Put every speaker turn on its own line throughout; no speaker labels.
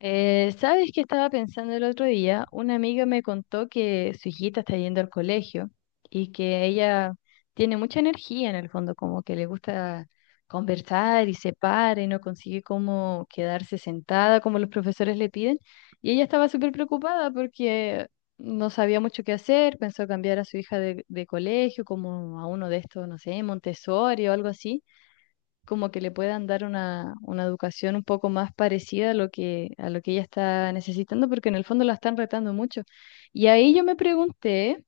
¿Sabes qué estaba pensando el otro día? Una amiga me contó que su hijita está yendo al colegio y que ella tiene mucha energía en el fondo, como que le gusta conversar y se para y no consigue como quedarse sentada como los profesores le piden. Y ella estaba súper preocupada porque no sabía mucho qué hacer, pensó cambiar a su hija de colegio como a uno de estos, no sé, Montessori o algo así. Como que le puedan dar una educación un poco más parecida a lo que ella está necesitando, porque en el fondo la están retando mucho. Y ahí yo me pregunté,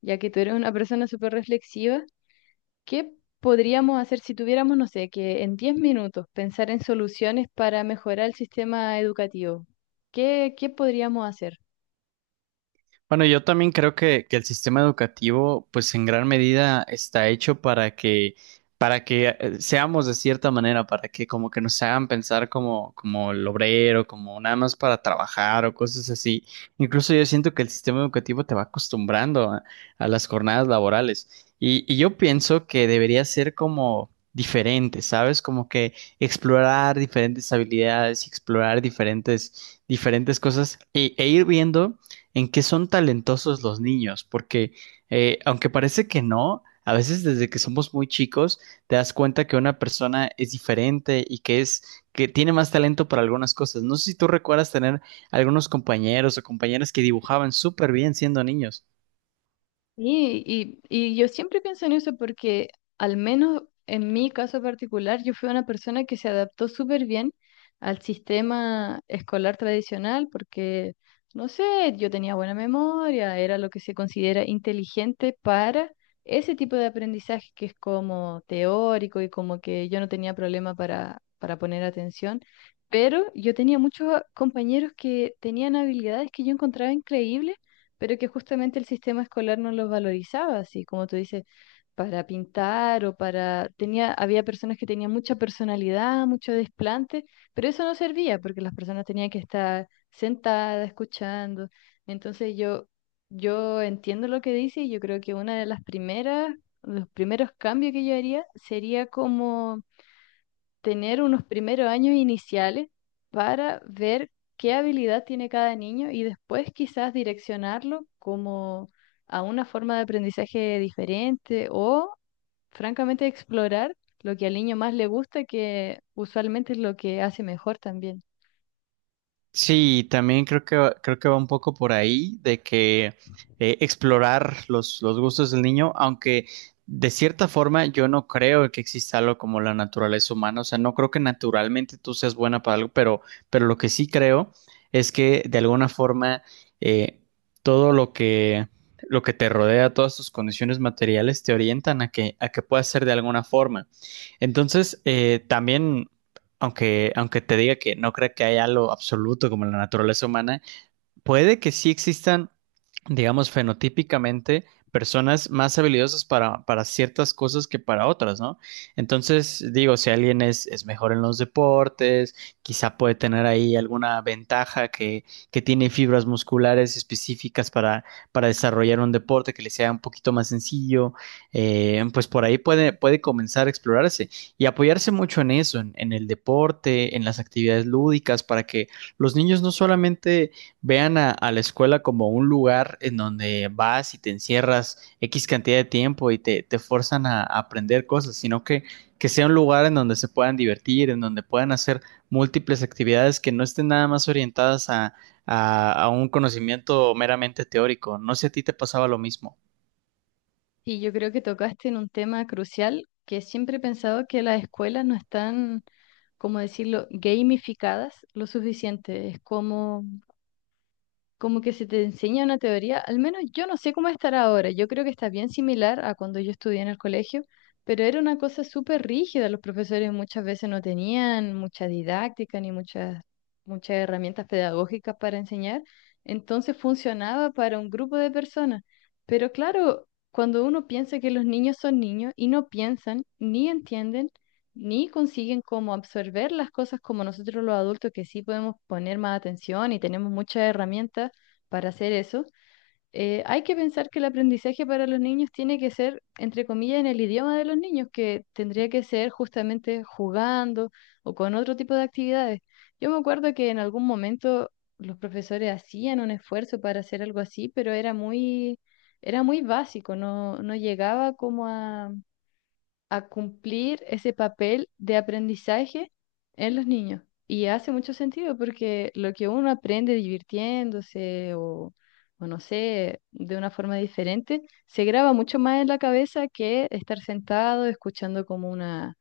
ya que tú eres una persona súper reflexiva, ¿qué podríamos hacer si tuviéramos, no sé, que en 10 minutos pensar en soluciones para mejorar el sistema educativo? ¿Qué podríamos hacer?
Bueno, yo también creo que el sistema educativo, pues en gran medida está hecho para que seamos de cierta manera, para que como que nos hagan pensar como el obrero, como nada más para trabajar o cosas así. Incluso yo siento que el sistema educativo te va acostumbrando a las jornadas laborales. Y yo pienso que debería ser como diferente, ¿sabes? Como que explorar diferentes habilidades, explorar diferentes cosas y ir viendo en qué son talentosos los niños, porque aunque parece que no, a veces desde que somos muy chicos te das cuenta que una persona es diferente y que tiene más talento para algunas cosas. No sé si tú recuerdas tener algunos compañeros o compañeras que dibujaban súper bien siendo niños.
Sí, y yo siempre pienso en eso porque al menos en mi caso particular yo fui una persona que se adaptó súper bien al sistema escolar tradicional porque, no sé, yo tenía buena memoria, era lo que se considera inteligente para ese tipo de aprendizaje que es como teórico y como que yo no tenía problema para poner atención, pero yo tenía muchos compañeros que tenían habilidades que yo encontraba increíbles pero que justamente el sistema escolar no los valorizaba, así como tú dices, para pintar o para. Había personas que tenían mucha personalidad, mucho desplante, pero eso no servía porque las personas tenían que estar sentadas, escuchando. Entonces yo entiendo lo que dice y yo creo que una de las primeras, los primeros cambios que yo haría sería como tener unos primeros años iniciales para ver qué habilidad tiene cada niño y después quizás direccionarlo como a una forma de aprendizaje diferente o francamente explorar lo que al niño más le gusta, que usualmente es lo que hace mejor también.
Sí, también creo que creo que va un poco por ahí de que explorar los gustos del niño, aunque de cierta forma yo no creo que exista algo como la naturaleza humana, o sea, no creo que naturalmente tú seas buena para algo, pero lo que sí creo es que de alguna forma eh, todo lo que te rodea, todas tus condiciones materiales te orientan a que puedas ser de alguna forma. Entonces, también aunque te diga que no creo que haya algo absoluto como la naturaleza humana, puede que sí existan, digamos, fenotípicamente personas más habilidosas para ciertas cosas que para otras, ¿no? Entonces, digo, si alguien es mejor en los deportes, quizá puede tener ahí alguna ventaja que tiene fibras musculares específicas para desarrollar un deporte que le sea un poquito más sencillo, pues por ahí puede comenzar a explorarse y apoyarse mucho en eso, en el deporte, en las actividades lúdicas, para que los niños no solamente vean a la escuela como un lugar en donde vas y te encierras X cantidad de tiempo y te forzan a aprender cosas, sino que sea un lugar en donde se puedan divertir, en donde puedan hacer múltiples actividades que no estén nada más orientadas a un conocimiento meramente teórico. No sé si a ti te pasaba lo mismo.
Y yo creo que tocaste en un tema crucial que siempre he pensado que las escuelas no están, como decirlo, gamificadas lo suficiente. Es como que se te enseña una teoría, al menos yo no sé cómo estará ahora, yo creo que está bien similar a cuando yo estudié en el colegio, pero era una cosa súper rígida, los profesores muchas veces no tenían mucha didáctica ni muchas herramientas pedagógicas para enseñar, entonces funcionaba para un grupo de personas, pero claro, cuando uno piensa que los niños son niños y no piensan ni entienden, ni consiguen como absorber las cosas como nosotros los adultos que sí podemos poner más atención y tenemos muchas herramientas para hacer eso, hay que pensar que el aprendizaje para los niños tiene que ser, entre comillas, en el idioma de los niños, que tendría que ser justamente jugando o con otro tipo de actividades. Yo me acuerdo que en algún momento los profesores hacían un esfuerzo para hacer algo así, pero era muy básico, no, no llegaba como a cumplir ese papel de aprendizaje en los niños. Y hace mucho sentido porque lo que uno aprende divirtiéndose o no sé, de una forma diferente, se graba mucho más en la cabeza que estar sentado escuchando como una,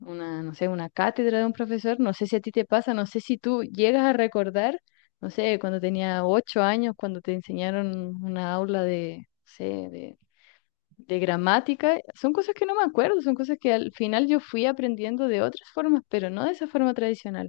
una, no sé, una cátedra de un profesor. No sé si a ti te pasa, no sé si tú llegas a recordar, no sé, cuando tenía 8 años, cuando te enseñaron una aula de, no sé, de de gramática, son cosas que no me acuerdo, son cosas que al final yo fui aprendiendo de otras formas, pero no de esa forma tradicional.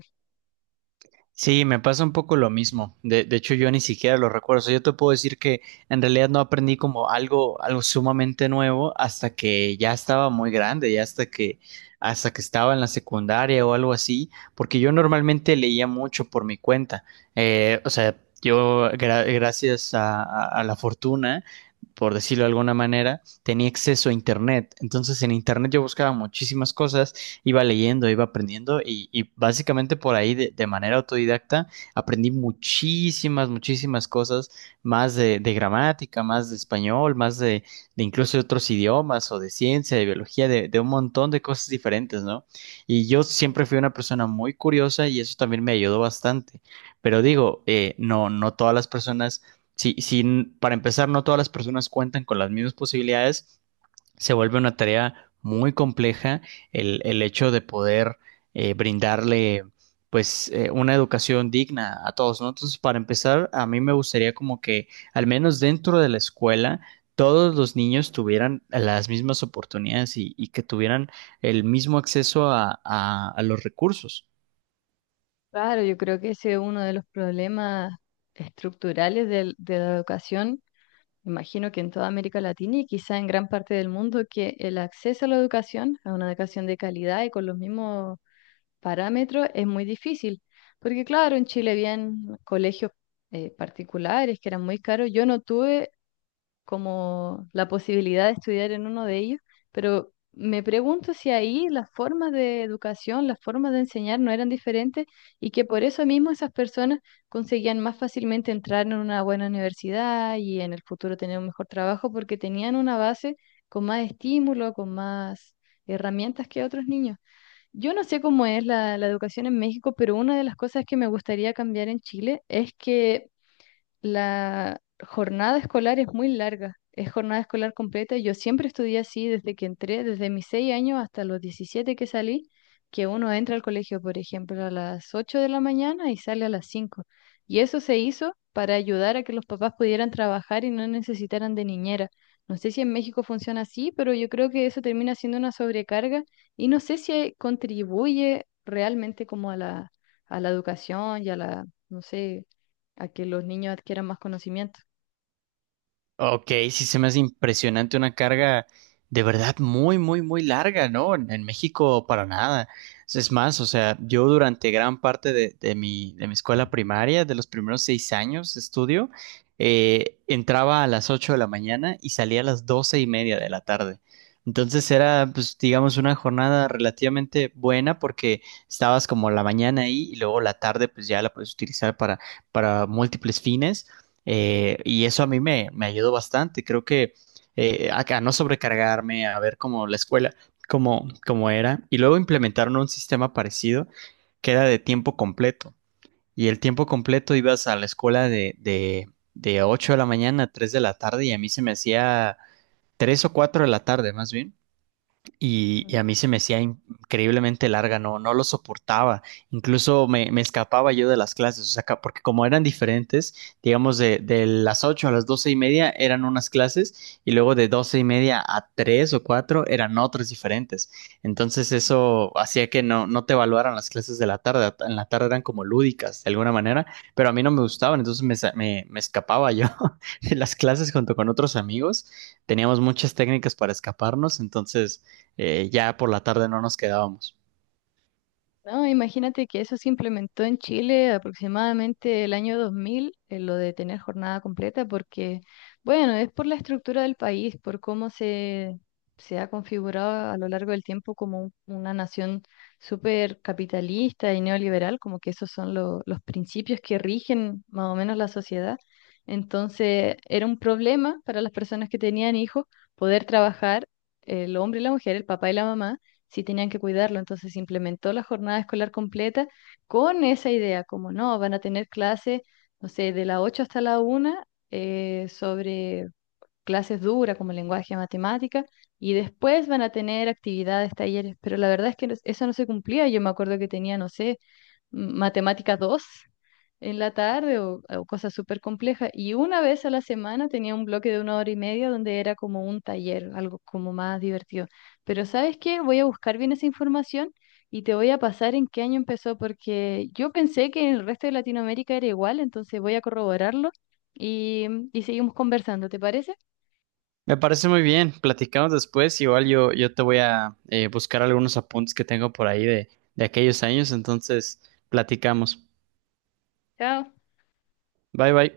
Sí, me pasa un poco lo mismo. De hecho, yo ni siquiera lo recuerdo. O sea, yo te puedo decir que en realidad no aprendí como algo sumamente nuevo hasta que ya estaba muy grande, ya hasta hasta que estaba en la secundaria o algo así, porque yo normalmente leía mucho por mi cuenta. O sea, yo, gracias a la fortuna, por decirlo de alguna manera, tenía acceso a Internet. Entonces, en Internet yo buscaba muchísimas cosas iba leyendo, iba aprendiendo y básicamente por ahí de manera autodidacta aprendí muchísimas, muchísimas cosas más de gramática, más de español, más de incluso de otros idiomas o de ciencia, de biología, de un montón de cosas diferentes, ¿no? Y yo siempre fui una persona muy curiosa y eso también me ayudó bastante. Pero digo, no, no todas las personas, si, si, para empezar, no todas las personas cuentan con las mismas posibilidades se vuelve una tarea muy compleja el hecho de poder brindarle pues una educación digna a todos, ¿no? Entonces, para empezar, a mí me gustaría como que al menos dentro de la escuela todos los niños tuvieran las mismas oportunidades y que tuvieran el mismo acceso a los recursos.
Claro, yo creo que ese es uno de los problemas estructurales de la educación, imagino que en toda América Latina y quizá en gran parte del mundo, que el acceso a la educación, a una educación de calidad y con los mismos parámetros, es muy difícil. Porque claro, en Chile habían colegios particulares que eran muy caros. Yo no tuve como la posibilidad de estudiar en uno de ellos, pero me pregunto si ahí las formas de educación, las formas de enseñar no eran diferentes y que por eso mismo esas personas conseguían más fácilmente entrar en una buena universidad y en el futuro tener un mejor trabajo porque tenían una base con más estímulo, con más herramientas que otros niños. Yo no sé cómo es la educación en México, pero una de las cosas que me gustaría cambiar en Chile es que la jornada escolar es muy larga, es jornada escolar completa. Yo siempre estudié así desde que entré, desde mis 6 años hasta los 17 que salí, que uno entra al colegio, por ejemplo, a las 8 de la mañana y sale a las 5. Y eso se hizo para ayudar a que los papás pudieran trabajar y no necesitaran de niñera. No sé si en México funciona así, pero yo creo que eso termina siendo una sobrecarga y no sé si contribuye realmente como a la educación y a la, no sé, a que los niños adquieran más conocimiento.
Ok, sí se me hace impresionante una carga de verdad muy, muy, muy larga, ¿no? En México para nada. Es más, o sea, yo durante gran parte de mi escuela primaria, de los primeros 6 años de estudio, entraba a las 8 de la mañana y salía a las 12:30 de la tarde. Entonces era, pues, digamos, una jornada relativamente buena porque estabas como la mañana ahí y luego la tarde, pues ya la puedes utilizar para múltiples fines. Y eso a mí me ayudó bastante. Creo que acá no sobrecargarme, a ver cómo la cómo, cómo era. Y luego implementaron un sistema parecido que era de tiempo completo. Y el tiempo completo ibas a la escuela de 8 de la mañana a 3 de la tarde y a mí se me hacía 3 o 4 de la tarde más bien y
Ujú.
a mí se me hacía increíblemente larga, no, no lo soportaba. Incluso me escapaba yo de las clases, o sea, porque como eran diferentes, digamos de las 8 a las 12:30 eran unas clases y luego de 12:30 a 3 o 4 eran otras diferentes. Entonces eso hacía que no, no te evaluaran las clases de la tarde, en la tarde eran como lúdicas de alguna manera, pero a mí no me gustaban, entonces me escapaba yo de las clases junto con otros amigos. Teníamos muchas técnicas para escaparnos, entonces ya por la tarde no nos quedábamos.
No, imagínate que eso se implementó en Chile aproximadamente el año 2000, lo de tener jornada completa, porque, bueno, es por la estructura del país, por cómo se ha configurado a lo largo del tiempo como una nación súper capitalista y neoliberal, como que esos son los principios que rigen más o menos la sociedad. Entonces, era un problema para las personas que tenían hijos poder trabajar el hombre y la mujer, el papá y la mamá sí tenían que cuidarlo. Entonces se implementó la jornada escolar completa con esa idea, como no, van a tener clases, no sé, de las 8 hasta la 1, sobre clases duras como lenguaje, matemática, y después van a tener actividades, talleres. Pero la verdad es que no, eso no se cumplía. Yo me acuerdo que tenía, no sé, matemática 2 en la tarde o cosas súper complejas. Y una vez a la semana tenía un bloque de una hora y media donde era como un taller, algo como más divertido. Pero ¿sabes qué? Voy a buscar bien esa información y te voy a pasar en qué año empezó, porque yo pensé que en el resto de Latinoamérica era igual, entonces voy a corroborarlo y, y seguimos conversando, ¿te parece?
Me parece muy bien, platicamos después, igual yo te voy a buscar algunos apuntes que tengo por ahí de aquellos años, entonces platicamos.
Chao.
Bye bye.